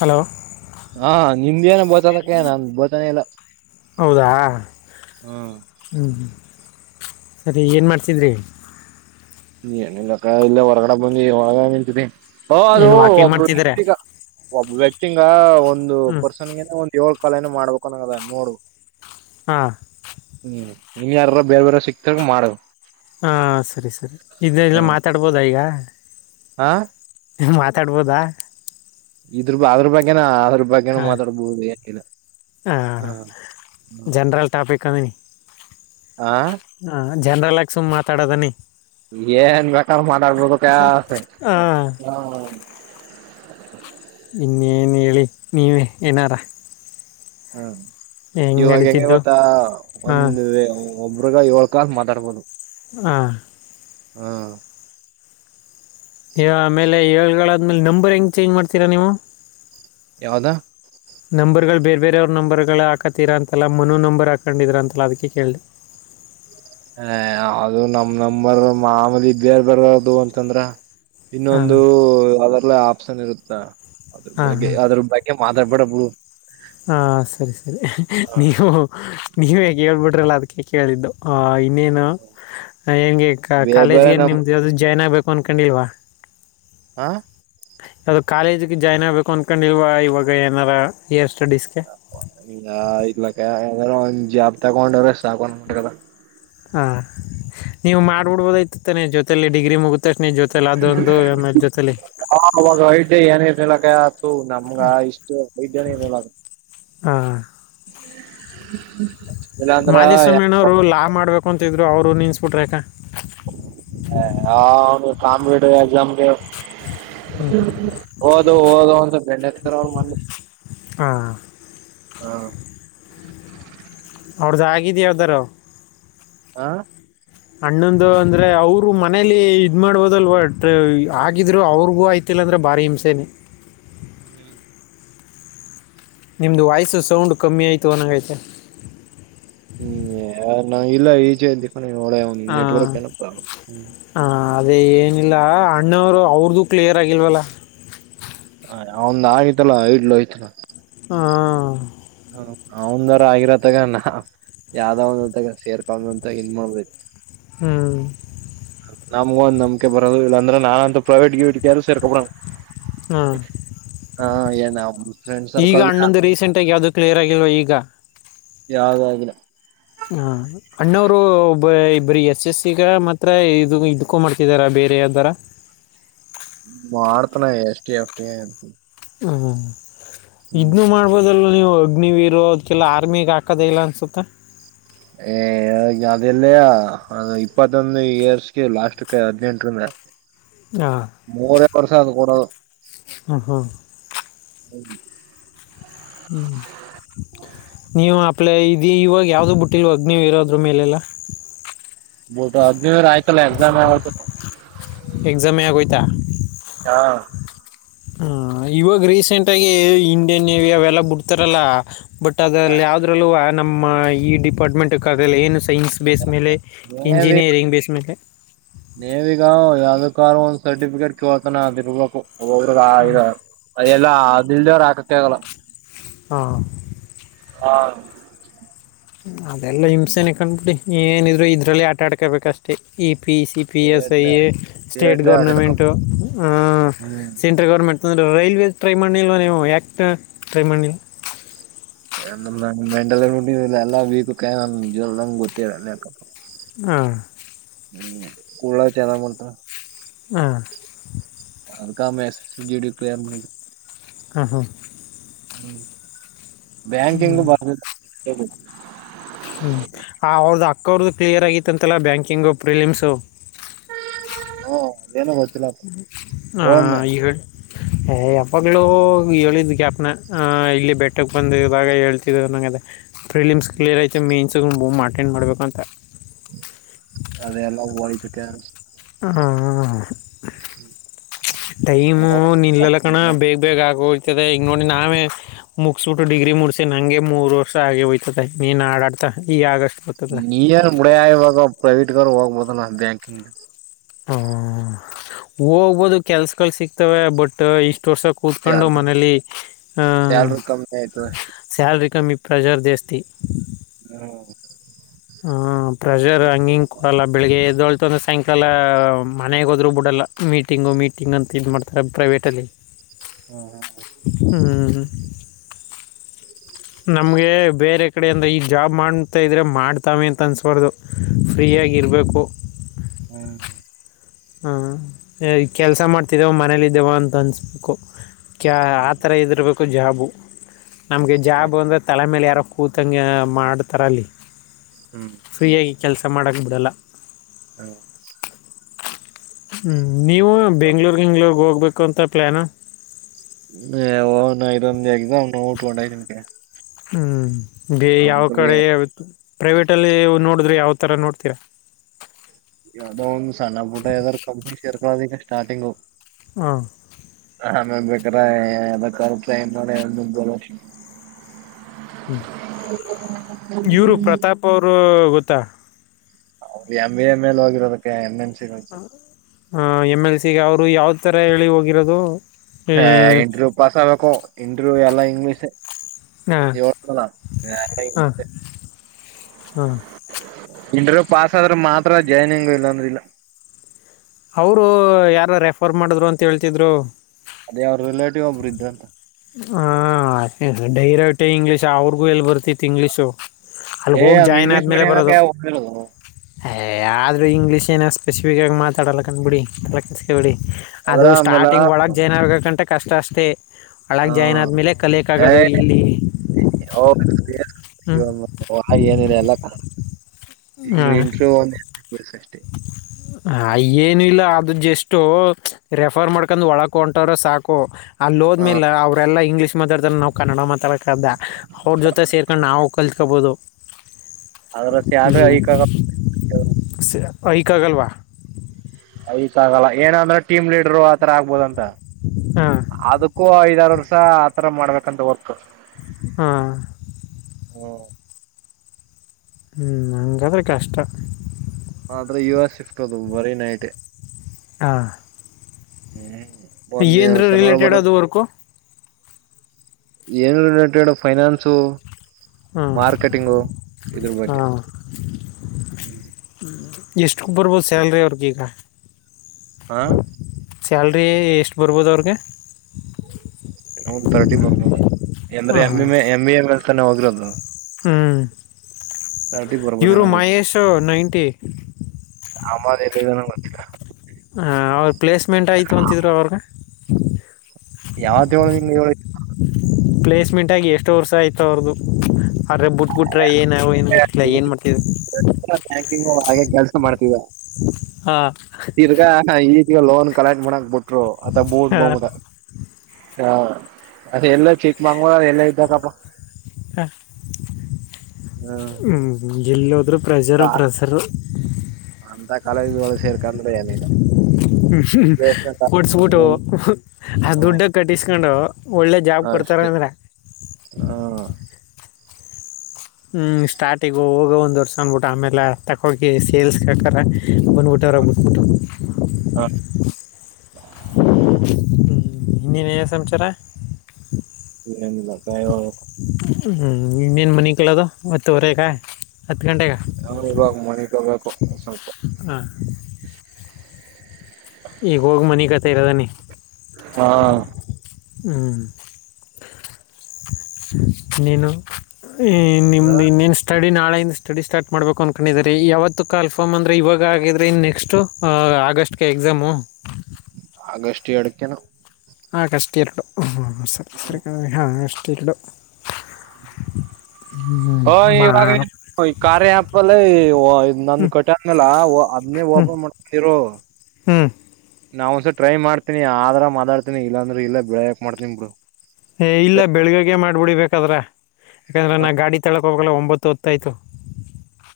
Hello ಹಾ ನಿಮ್ದೇಏನ ಭೋತಾಲಕ್ಕಣ ಬೋತಾನೆ ಎಲ್ಲ ಹೌದಾ ಹ್ಞ ಹ್ಞೂ ಸರಿ ಏನ್ ಮಾಡ್ತಿದ್ರಿ ನೀ ಏನಿಲ್ಲ ಇಲ್ಲ ಹೊರಗಡೆ ಬಂದು ಒಳಗ ನಿಂತರಿ ಅ ಅದು ಏನು ವಾಕಿಂಗ್ ಒಬ್ಬ ಮಾಡ್ತಿದ್ದೀರಾ ವ್ಯತಿ ಒಬ್ಬ ವ್ಯಕ್ತಿಂಗ ಒಂದು ಹ್ಞೂ ಪರ್ಸನ್ಗ ಒಂದ್ ಏಳ್ ಕ್ಕಾಲಏನ ಮಾಡ್ಬೇಕಂದದ ನೋಡು ಹಾಂ ಹ್ಮ್ ನೀನ್ ಯಾರ ಬೇರೆ ಬೇರೆ ಸಿಕ್ತ ಮಾಡ ಹಾಂ ಸರಿ ಸರಿ ಇದನ್ನಲ್ಲ ಮಾತಾಡ್ಬೋದ ಈಗ ಹಾ ಮಾತಾಡ್ಬೋದಾ ಇದ್ರ ಅದ್ರ ಬಗ್ಗೆನ ಅದ್ರ ಬಗ್ಗೆನ ಹಾಂ ಮಾತಾಡ್ಬಹುದು ಯಿಲ್ಲ ಹಾಂ ಜನರಲ್ ಟಾಪಿಕ್ ಅಂದಿ ಆ ಜನರಲ್ಕ ಸುಮ್ನೆ ಮಾತಾಡೋದನಿ ಏನ್ ಬೇಕ ಮಾಡತಬದು ಕ ಹಾಂ ಹ [inaudible] ಇನ್ನೇನು ಹೇಳಿ ನೀವೇ ಏನಾರ ಹ್ಮ ಹೆಂಗೆ ಇವಾಗ ಹೆಂಗಗೆ ನಡೀತಿದ್ದು ಗತ್ತಾ ಹಾಂ ಒಂದು ಒಬ್ರಗ ಏಳ್ ಕಾಲ್ ಮಾತಾಡ್ಬೋದು ಹ ಹಾ ಆಮೇಲೆ ಏಳದ್ಮೇಲೆ ನಂಬರ್ ಹೆಂಗ್ ಚೇಂಜ್ ಮಾಡ್ತೀರಾ ನೀವು ಯಾವದಾ ನಂಬರ್ಗಳು ಬೇರೆ ಬೇರೆಯವ್ರ ನಂಬರ್ಗಳು ಹಾಕತ್ತೀರಾ ಅಂತಲ್ಲ ಮನು ನಂಬರ್ ಹಾಕೊಂಡಿದ್ರಾ ಅಂತಲ್ಲ ಅದಕ್ಕೆ ಕೇಳಿ [unintelligible] ಹ ಅದು ನಮ್ ನರ್ ಮಾಮಲಿ ಬೇರ್ ಬರ್ದು ಅಂತಂದ್ರ ಹಾಂ ಇನ್ನೊಂದು ಅದ್ರಲ್ಲ ಆಪ್ಷನ್ ಇರುತ್ತಾ ಅದ್ರ ಹಾಂ ಬಗ್ಗೆ ಹಾಂ ಅದ್ರ ಬಗ್ಗೆ ಮಾ ಡಬ್ಬಡಬ್ಬು ಹಾ ಸರಿ ಸರಿ ನೀವು ನೀವ ಹೇಗ್ ಹೇಳ್ಬಿಟ್ರಲ್ಲ ಅದಕ್ಕೆ ಕೇಳಿದ್ದು ನೀನು ಹೆಂಗೆ ಬೇರೆ ಕಾಲೇಜ್ ಬೇರೆ ಏನ್ ನಮ್ ನಿಮ್ದ ಜಾಯ್ನ್ ಆಗ್ಬೇಕು ಅನ್ಕೊಂಡಿಲ್ವಾ ಹಾ ಅಾವದು ಕಾಲೇಜಗೆ ಜಾಯ್ನ್ ಆಗ್ಬೇಕು ಅನ್ಕೊಂಡ ಇಲ್ವಾ ಇವಾಗ ಏನಾರ ಎಷ್ಟ ಇಲಕಾರ ಒಂದ ಜಾಬ್ ತಗೊಂಡ್ರೆ ಸಾಕೊಂಡ್ಟದ ಹಾ ನೀವು ಮಾಡ್ಬಿಡ್ಬೋದ ಇತಿ ತಾನೆ ಜೊತಲಿ ಡಿಗ್ರಿ ಮುಗ ಹ ಅವಾಗ ಯತ ಏನ ಆಥ ನಮಗೆ ಆ ಇಷ್ಟ ಮ ಮಾದ್ವಾಮ್ಯಣ್ಣ ಅವ್ರು ಲಾ ಮಾಡ್ಬೇಕು ಅಂತಿದ್ರು ಅವ್ರು ನಿನ್ಸ್ಬಿಟ್ರ ಅಕಾ ಕಾಂಪಿಟಿವ್ ಎಕ್ಸಾಮ್ಗೆ ಹ್ಞೂ ಓದು ಓದು ಅಂತ ಬೆಂಡ [unintelligible] ಹಾ ಹಾ ಅವ್ರದ್ದು ಆಗಿದ ಯಾವ್ದಾರ ಹಾ ಅಣ್ಣೊಂದು ಅಂದ್ರೆ ಅವರು ಮನೇಲಿ ಇದ್ ಮಾಡ್ಬೋದಲ್ವಾ ಆಗಿದ್ರು ಅವ್ರಿಗೂ ಆಯ್ತ ಇಲ್ಲಾಂದ್ರೆ ಬಾರಿ ಹಿಂಸೆರಿ. ಹ್ಮ್ ನಿಮ್ದು ವಾಯ್ಸ ಸೌಂಡ್ ಕಮ್ಮಿ ಆಯ್ತು ಅನ್ನಗೈತೆ. ನಾ ಇಲ್ಲ ಈಚೆ [unintelligible] ಆ, ನೆಟ್ವರ್ಕ್ ಏನ ಪ್ರಬ್ಲ್ ಆ, ಅದೇ ಏನಿಲ್ಲ ಅಣ್ಣಾವ್ರು ಅವ್ರದುು ಕ್ಲಿಯರ್ ಆಗಿಲ್ವಲ್ಲ. ಅವನ್ದ್ ಆಗಿತಲ್ಲ [unintelligible] ಹೊಯ್ತ್. ಹಾ ಅವ್ನ್ದರ ಆಗಿರ [unintelligible] ಯಾವ್ದಾ ಒಂತಾಗ ಸೇರ್ಕೊಂಡ್ಒಂತಾಗ ಮಾ [unintelligible] ಹ್ಮ್ ನಮ್ಗ ಒಂದ ನಂಬ್ಕೆ ಬರೋದು ಇಲ್ಲಾಂದ್ರೆ ನಾಂತೂ ಪ್ರೈವೇಟ್ ಗಿವಿಇಟ್ ಯಾರು ಸೇರ್ಕ [unintelligible] ಹಾ ಹಾ ಏನ ಈಗ ಅಣ್ಣೊಂದು ರೀಸೆಂಟ್ ಆಗಿ ಯಾವ್ದು ಕ್ಲಿಯರ್ ಆಗಿಲ್ವ ಈಗ. ಯಾವ್ದು ಆಗಿಲ್ಲಾ. ಹಾ ಅಣ್ಣಾವ್ರು ಬೈ ಬರೀ ಎಸ್ ಎಸ್ ಸಿಗ ಮಾತ್ರ ಇದು ಇದ್ಕು ಮಾಡ್ತಿದಾರ ಬೇರೆ ಯಾವ್ದಾರ. ಮಾಡ್ತನೆ ಎಷ್ಟ್ [unintelligible] ಹು ಹು ಇಬ್ರು ಮಾಡ್ಬೋದಲ್ವ ನೀವು. ನೀವ್ ಇರೋದ್ಕೆಲ್ಲಾ ಆರ್ಮಿಗ್ ಹಾಕೋದು ಇಲ್ಲ ಅನ್ಸುತ್ತ. ಏ ಅದೆಲ್ಲಯ ಇಪ್ಪತ್ತೊಂದು ಇಯರ್ಸ್ಗೆ ಲಾಸ್ಟ್ ಕ ಹದ್ನೆಂಟ್ರಿಂದ. ಹಾಂ ಮೂರೆ ವರ್ಷ ಅದು ಕೊಡದು. ಹ ಹಾ [unintelligible] ಹ್ಮ ನೀವ [unintelligible] ಇವಾಗ ಯಾವ್ದು ಬಿಟ್ಟಿಲ್ವ ನೀಡ ಇರೋದ್ರು ಮೇಲೆಲ್ಲ [unintelligible] ಎಕ್ಸಾಮ್ ಯಾವತ್ತು. ತ ಹಾ ಹ ಇವಾಗ್ ರೀಸೆಂಟ್ಗಿ ಇಂಡಿಯನ್ ನೇವಿ ಅವೆಲ್ಲ ಬುಡ್ತಾರಲ್ಲ. ಬಟ್ ಅದಲ್ಲಿ ಯಾವದ್ರಲ್ಲೂವ ನಮ್ಮ ಈ ಡಿಪಾರ್ಟ್ಮೆಂಟ್ ಅದೆಲ್ಲ ಏನು ಸೈನ್ಸ್ ಬೇಸ್ ಮೇಲೆ ಮೇ ಬಿ ಇಂಜಿನಿಯರಿಂಗ್ ಬೇಸ್ ಮೇಲೆ. ಯಾದುಕಾರು ಒಂದ್ ಸರ್ಟಿಫಿಕೇಟ್ ಕೇಳ್ತಾನ ಅದ್ ಇರ್ಬೇಕು [unintelligible] [unintelligible] ಹಾಕಕ್ಕೆ ಆಗಲ್ಲ. ಹಾ ಹಾ ಅದೆಲ್ಲಾ ಹಿಂಸೆನೆ ಕಂಡ್ಬಿಡಿ ಏನಿದ್ರು ಇದ್ರಲ್ಲಿ ಆಟ ಆಡ್ಕೊಬೇಕ್ ಅಷ್ಟೇ ಈ ಪಿ ಸಿ ಪಿ ಎಸ್ಐ ಏಟ್ಲೆ ಸ್ಟೇಟ್ ಏಟ್ಲೆ ಆಟಾಡ್ಕಂ ಗೌರ್ನಮೆಂಟು ಹಾ ಹ್ಮ್ ಸೆಂಟ್ರಲ್ ಗೌರ್ಮೆಂಟ್ - - ರೈಲ್ವೆ ಮಾಡ್ಲಿಲ್ವ ನೀವು ಯಕ್ ಟ್ರೈ ಮಾಡ್ಲಿಲ್ಲಾ. ಮೆಂಟಲ್ [unintelligible] ವೀಕು ಕ [unintelligible] ಗೊತ್ತಿಲ್ಲ ಯಾಕೊ. ಹ ಹ್ಮ್ ಕುಳ್ಳ [unintelligible] ಹ ಅನ್ಕ ಮೆಸ್ ಜಿ ಡಿ ಪಿ [unintelligible] ಹ ಹಾ ಹ್ಮ್ ಬ್ಯಾಂಕಿಂಗ್ [unintelligible] ಹ್ಞೂ ಅವ್ರದ್ ಅಕ್ಕಅವ್ರದ್ದು ಕ್ಲಿಯರ್ ಆಗಿತ್ತಂತಲ್ಲ ಬ್ಯಾಂಕಿಂಗು ಪ್ರಿಲಿಮ್ಸು. ಹ್ಮ ಏನು ಗೊ ಹ ಇಗ ಯಾವಾಗ್ಲೂ ಹೇಳಿದ್ ಕ್ಯಾಪ್ನ ಇಲ್ಲಿ ಬೆಟ್ಟಕ್ ಬಂದ ಇವಾಗ ಹೇಳ್ತಿದ್ದನಂಗ್ ಅದೆ. ಫಿಲಿಮ್ಸ್ ಕ್ಲಿಯರ್ ಐತೆ ಮೇನ್ಸ್ ಮು ಅಟೆಂಡ್ ಮಾಡ್ಬೇಕು ಅಂತ. ಅದ ಎಲ್ಲ ವತು ಕೆ ಹಾ.. ಟೈಮು ನಿಲ್ಲಲ್ಲ ಕಣ ಬೇಗ ಬೇಗ ಆಗೋ ಈಗ ನೋಡಿ ನಾವೇ ಮುಗಸ್ಬಟ್ಟು ಡಿಗ್ರಿ ಮುಡಿಸಿ ನಂಗೆ ಮೂರು ವರ್ಷ ಆಗಿ ಹಯತದೆ ನೀನ್ ಆಡಾಡ್ತ ಈ ಆಗಸ್ ನೀನ ಮುಡಿಯ ಇವಾಗ ಪ್ರೈವೇಟ್ಗಾರ ಹೋಗ್ಬೋದ ನಾ ಬ್ಯಾಂಕಿಂಗ್ ಹ ಹೋಗ್ಬೋದು ಕೆಲ್ಸಗಳುಗಳು ಸಿಗ್ತವೆ ಬಟ್ ಇ ವರ್ಷ ಕೂತ್ಕೊಂಡು ಸ್ಯಾಲ್ರಿ ಮನಲಿ ಆ ಸ್ಯಾಲ್ರಿ ಕಮ್ಮಿ ಆಯ್ತು ಅಷ್ಟೇ ಸ್ಯಲ್ರಿ ಕಮ್ಮಿ ಪ್ರೆಜರ್ ದೇಸ್ತಿ ಹ್ಮ ಹ ಪ್ರೆಷರ್ ಹಂಗಿಂಗ ಕೊಡಲ್ಲ ಬೆಳಿಗ್ಗೆ ಎದಳ್ ಮತ್ತೊಂದು ಸಾಯಂಕಾಲ ಮನೆಗೆ ಹೋದರೂ ಬಿಡಲ್ಲ ಮೀಟಿಂಗು ಮೀಟಿಂಗ್ ಅಂತ ಇದು ಮಾಡ್ಡ್ತಾರೆ ಪ್ರೈವೇಟಲ್ಲಿ ಹಾ ಬೇರೆ ಕಡೆ ಅಂದ್ರೆ ಈಗ ಜಾಬ್ ಮಾಡ್ತಾ ಇದ್ರೆ ಮಾಡ್ತಾವೆ ಅಂತ ಅನ್ಸ್ಬಾರ್ದು ಫ್ರೀಯಾಗಿರಬೇಕು ಹಾಂ ಕೆಲಸ ಮಾಡ್ತಿದ್ದೇವ ಮನೇಲಿದ್ದೇವ ಅಂತ ಅನ್ನಿಸ್ಬೇಕು ಕ್ಯಾ ಆ ಥರ ಇದ್ದಿರಬೇಕು ಜಾಬು ನಮಗೆ ಜಾಬು ಅಂದರೆ ತಲೆಮೇಲೆ ರ ಕೂತಂಗೆ ಮಾಡ್ತಾರೆ ಅಲ್ಲಿ ಹ್ಮ್ ಫ್ರೀಯಾಗಿ ಕೆಲಸ ಮಾಡಕ್ಕೆ ಬಿಡಲ್ಲ ಹ್ಮ ಹ್ಞ ನೀವು ಬೆಂಗಳೂರು ಇಂಗ್ಳೂರ್ಗೆ ಹೋಗ್ಬೇಕು ಅಂತ ಪ್ಲ್ಲಾನು [inaudible] [unintelligible] ಹ್ಮ್ ಯಾವ ಕಡೆ ಪ್ರೈವೇಟ ಅಲ್ಲಿ ನೋಡಿದ್ರೆ ಯಾವ ತರ ನೋಡ್ತೀರಾ ಯಾವದೋ ಒಂದಂದು ಸಣ್ಣ ಪುಟ್ಟ ಯಾವದಾದ್ ಕಂಪ್ನಿ ಶೇರ್ಕದ ಈಗ ಸ್ಟಾರ್ಟಿಂಗು ಹಾ ಆಮೇ ಬೇಕ್ರ [unintelligible] ಹ್ಮ್ ಇವರು ಪ್ರತಾಪ್ ಅವರು ಗೊತ್ತಾ ಅವಿಗೆ ಎಮ ಎ ಮೇಲೆ ಹೋಗಿರೋದಕ್ಕೆ ಎನ್ನೆನ್ ಹ ಎಮ್ ಎಲ್ ಸಿಗೆ ಅವರು ಯಾವ ತರ ಹೇಳಿ ಹೋಗಿರೋದು ಹ ಹಾಂ ಇಂಟರ್ವ್ಯೂ ಪಾಸ್ ಆಗ್ಬೇಕು ಇಂಟರ್ವ್ಯೂ ಎಲ್ಲ ಇಂಗ್ಲೀಷ್ ಹಾಂ [unintelligible] ಹಾಂ ಇಂಟರ್ವ್ಯೂ ಪಾಸ್ ಆದ್ರೆ ಮಾತ್ರ ಜಾಯ್ನಿಂಗ್ ಇಲ್ಲ ಅಂದ್ರ ಇಲ್ಲ ಅವರು ಯಾರ ರೆಫರ್ ಮಾಡಿದ್ರು ಅಂತ ಹೇಳ್ತಿದ್ರು ಅದೇ ಅವ್ರ ರಿಲೇಟಿವ್ ಒಬ್ಬರು ಇದ್ದ ಅಂತ ಹ ಅದ ಡೈರೆಕ್ಟ ಇಂಗ್ಲೀಷ್ ಅವ್ರಿಗೂ ಎಲ್ಲಿ ಬರ್ತಿತ್ತು ಇಂಗ್ಲೀಷು ಅಲ್ಲಿಗೆ ಏ ಹೋಗಿ ನಮ್ ಜಾಯ್ನ್ ಇಂಗ್ಲೀಷ್ ಆದ್ಮೇಲೆ ಮೀಡಿಯಮ್ಕ ಬರೋದು ಹೋಗಿರೋದು ಆದ್ರರು ಇಂಗ್ಲೀಷ್ ಏನೋ ಸ್ಪೆಸಿಫಿಕ್ಗಿ ಮಾತಾಡಲ್ಲ ಕಂದ್ಬಿಡಿ ಕಲ ಕಿಸಸ್ಕಳ್ಬಿಡಿ ಅದು ಅದ್ರ ಆಮೇಲೆ ಸ್ಟಾರ್ಟಿಂಗ್ ಒಳಗೆ ಜೈನರ್ಗಕ್ಕಂಟೆ ಕಷ್ಟ ಅಷ್ಟೇ ಹಳಗೆ ಹಾ ಜಾಯ್ನ್ ಆದ್ಮೇಲೆ ಕಲಿಯಕ್ಕಾಗೋದು ಇಲ್ಲಿ ಹ್ಞೂ ಹ ಏನಿದೆ [unintelligible] ಈ ಇಂಟ್ರ ಒಂದ್ ಎರ ಅ ಏನು ಇಲ್ಲ ಆದ ಜಷ್ಟ ರೆಫರ್ ಮಾಡ್ಕೊಂಡ್ ಒಳಕ ಹೊಂಟ್ರ ಸಾಕು ಅಲ್ಲಿ ಹ ಹೋದ್ಮೇಲೆ ಅವರೆಲ್ಲ ಇಂಗ್ಲೀಷ್ ಮಾತಾಡ್ತಾರೆ ನಾವು ಕನ್ನಡ ಮಾತಾಡಕ್ದ ಅವ್ರ ಜೊತೆ ಸೇರ್ಕೊಂಡು ನಾವು ಕಲ್ತ್ಕೊಬೋದು ಅದ್ರ ಇ ಸ್ಯಾಲ್ರಿ ಐಕ್ ಆಗ ಯಕಾಗಲ್ವಾ ಇದಕ್ ಆಗಲ್ಲ ಏನಂದ್ರೆ ಟೀಮ್ ಲೀಡರು ಆತರ ಆಗ್ಬೋದ ಅಂತ ಹಾಂ ಅದಕ್ಕೂ ಐದಾರ ವರ್ಷ ಆ ತರ ಮಾಡ್ಬೇಕಂತ ವರ್ಕ್ ಹಾ ಹ್ಮ್ ಹ್ಮ್ ಹಂಗಾದ್ರೆ ಕಷ್ಟ ಆದ್ರೆ ಯುವ ಸಿಫ ಹದು ಬರೀ ನೈಟ್ ಆ ಏ ಒಂದಿನ ಸನವಾರ ಬರ ರಿಲೇಟೆಡ್ ಅದು ವರ್ಕು ಏನು ರಿಲೇಟೆಡ್ ಫೈನಾನ್ಸು. ಹಾಂ ಮಾರ್ಕೆಟಿಂಗು ಇದ್ರ ಬಗ್ಗೆ. ಹ್ಮ್ ಎಷ್ಟುಕ ಬರ್ಬೋದು ಸ್ಯಾಲ್ರಿ ಅವ್ರದ ಈಗ. ಹಾ ಸ್ಯಾಲ್ರಿ ಎಷ್ಟ ಬರ್ಬೋದು ಅವ್ರಗೆ. ತರ್ಟಿ ಬರ್ಬೋದೆನೊ ಅಂದ್ರೆ ಎ [unintelligible] ಎಮ್ ಬೀ ಎ ಮಾಡತಾನೇ ಹೋಗಿರೋದು. ಹ್ಮ್ ತರ್ಟಿ ಇವ್ರು ಬರ್ಬೋದೇನೋ ಗೊತ್ತಿಲ್ಲ ಮಹೇಶು ನೈಂಟಿ. ಆಮ ಎಲ್ಲಿಗನ ಗೊತ್ತಿಲ್ಲ. ಹಾಂ ಅವ್ರ ಪ್ಲೇಸ್ಮೆಂಟ್ ಆಯ್ತು ಅಂತಿದ್ರು ಅವ್ರಗ. ಯಾವ್ದ ಹೇಳಿನ್ ಹೇಳಿಗ್. ಪ್ಲೇಸ್ಮೆಂಟಾಗಿ ಎಸ್ಟೊ ವರ್ಷ ಆಯ್ತ ಅವ್ರದು. ಆದ್ರ ಬ ಬುಟ್ಬ ಬುಟ್ರೆ ಏನು ಏನು ಗೊತ್ತಿಲ್ಲ ಏನ್ ಮಾಡ್ತಿದರು. ಪ್ಯಾಕಿಂಗ ಹಾಗೆ ಕೆಲ್ಸ ಮಾಡ್ತಿದ ಹಾಂ ತಿರ್ಗಾ ಈ ಈಗ ಲೋನ್ ಕಲೆಕ್ಟ್ ಮಾಡಕ್ ಬಿಟ್ರು ಅ [unintelligible] ಬಟ್ ಬ ಹಾ ಅದ ಎಲ್ಲ ಚಿಕ್ಕಮಂಗೂಳರಲ್ಲ ಎಲ್ಲ ಇದ್ದಕ್ಕಪ್ಪ. ಹ ಹ್ಮ್ ಹ್ಮ ಹ್ಮ್ ಎಲ್ಲ ಹೋದ್ರು ಪ್ರೆಜರು ಪ್ರೆಸರು. ಕಾಲೇಜೋಳಗ ಸೇರ್ಕಂದ್ರೆ ಏನಿಲ್ಲ. ಬೇಸ್ಮೆಂಟ್ ಕೊಡ್ಸ್ಬಿಟ್ಟು ಆ ಹ್ಮ ದುಡ್ಡೆ ಕಟ್ಟಿಸ್ಕೊಂಡು. ಒಳ್ಳೆ ಜಾಬ್ ಕೊಡ್ತಾರ ಅಷ್ಟೇ ಅಂದ್ರೆ. ಹ್ಮ ಹ್ಮ್ ಸ್ಟಾರ್ಟಿಗ ಹೋಗ ಒಂದ್ ವರ್ಷ ಅನ್ಬಿಟ್ಟು ಆಮೇಲ ಹತ್ತಕೋಗಿ ಸೇಲ್ಸ್ಕಕರ. ಅಮಾರ ಊಟರ ಬಿಟ್ಟ ಬಿಟ್ಟು [inaudible] ಹ್ಮ್ಮ್ ಹಿನ್ನೆನೆನ ಸಮಚಾರ. ಏನೀಲಪ್ಪ ಹೇಳ್ಬೇಕು. ಹ್ಮ್ ಇನ್ನೇನ್ ಮನಿಕಳದು ಮತ್ತ ಹೊರಗ. ಅವ್ರ ಇವಾಗ ಮಣಿಕಬೇಕು ಸ್ವಲ್ಪ. ಹಾಂ ಈಗ ಹೋಗಿ ಮನಿಕತೀರೋದನಿ. ಹಾ ಹ್ಮ್ ನೀನು ಈ ನಿಮ್ದ ಇನ್ನನ್ ಸ್ಟಡಿ ನಾಳೆಯಿಂದ ಸ್ಟಡಿ ಸ್ಟಾರ್ಟ್ ಮಾಡ್ಬೇಕು ಅನ್ಕೊಂಡಿದ್ದಿರಿ ಯಾವತ್ತ ಕಾಲ್ಫಾರ್ಮ್ ಅಂದ್ರೆ ಇವಾಗ ಆಗಿದ್ರಿ ನೆಕ್ಸ್ಟ್ ಆ ಆಗಸ್ಟ್. ಎಕ್ಸಾಮು. ಅಗಸ್ಟ್ ಎರಡಕ್ಕೆನೊ. ಆಗಸ್ಟ್ ಎರಡು ಹ್ಮ್ಮ್ ಸರಿ ಸರಿ [unintelligible] ಅಗಸ್ಟ್ ಎರಡು. ಹ್ಮ್ಮ ಅಯ್ ಇವಾಗ ಕಾರ್ಯ ಆ್ಯಪಲ್ಲಿ [unintelligible] ನಂದ ಕಟದ್ಮ್ಯಾಲ ಓ ಅದ್ನೇ ಓಪನ್. [unintelligible] ಮಡ್ತಿರೋ ಹ್ಮ್ಮ್ ನಾ ಒಂದ್ಸರಿ ಟ್ರೈ ಮಾಡ್ತೀನಿ ಆದರಾ ಮಾತಾಡ್ತಿನಿ ಇಲ್ಲಾಂದ್ರೆ ಇಲ್ಲ [unintelligible] ಬೆಳೆಾಕ್ ಮಾಡ್ತೀನಿ ಬಿಡು ಏ ಇಲ್ಲ ಬೆಳಗಾಗೆ ಮಾಡ್ಬಿಡಿಬೇಕಾದ್ರೆ ಯಾಕನಾ ಗಾಡಿ ತಳಕ್ ಹೋಬೇಕಲ ಬತ್ತೊತ್ತಾಯ್ತು.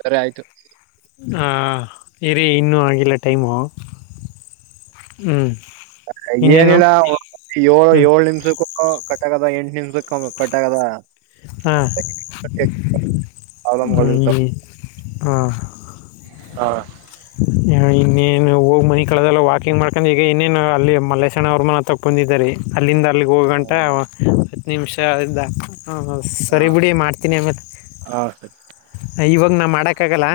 ಸರಿ ಆಯ್ತು ಹಾಂ ಇರಿ ಇನ್ನೂ ಆಗಿಲ್ಲ ಟೈಮು ಹ್ಮ್. ಏನಿಲ್ಲ ಏಳ್ ಹ್ಞೂ ಏಳು ನಿಮ್ಷಕ್ಕೂ ಕಟ್ಟಾಗದ ಎಂಟ್ ನಿಮಿಷಕೊಮ್ಮ್ ಕಟ್ಟಾಗದ. ಹಾ ಪ್ರಾಬ್ಲಮ್ಗಳು ಹ್ಮ ಇರ್ತಾವ ಹ ಹಾ [inaudible] ಇನ್ನೇನು ಹೋಗಿ ಮನಿಕಳದ್ ವಾಕಿಂಗ್ ಮಾಡ್ಕೊಂಡು ಈಗ ಇನ್ನೇನು ಅಲ್ಲಿ ಮಲ್ಲೇಶಣ್ಣ ಅವ್ರ ಮನೆ ತವ ಬಂದಿದೆ ರಿ ಅಲ್ಲಿಂದ ಅಲ್ಲಿಗೆ ಹೋಗಂಟ ಹತ್ತು ನಿಮಿಷ ಆಯಿದ್ದ ಹಾಂ ಹಹಾಂ ಹಾ ಸರಿ ಬುಡಿ ಮಾಡ್ತೀನಿ ಆಮೇಲೆ ಹಾ ಸರಿ ಇವಾಗ ನಾ ಮಾಡೋಕ್ಕಾಗಲ್ಲ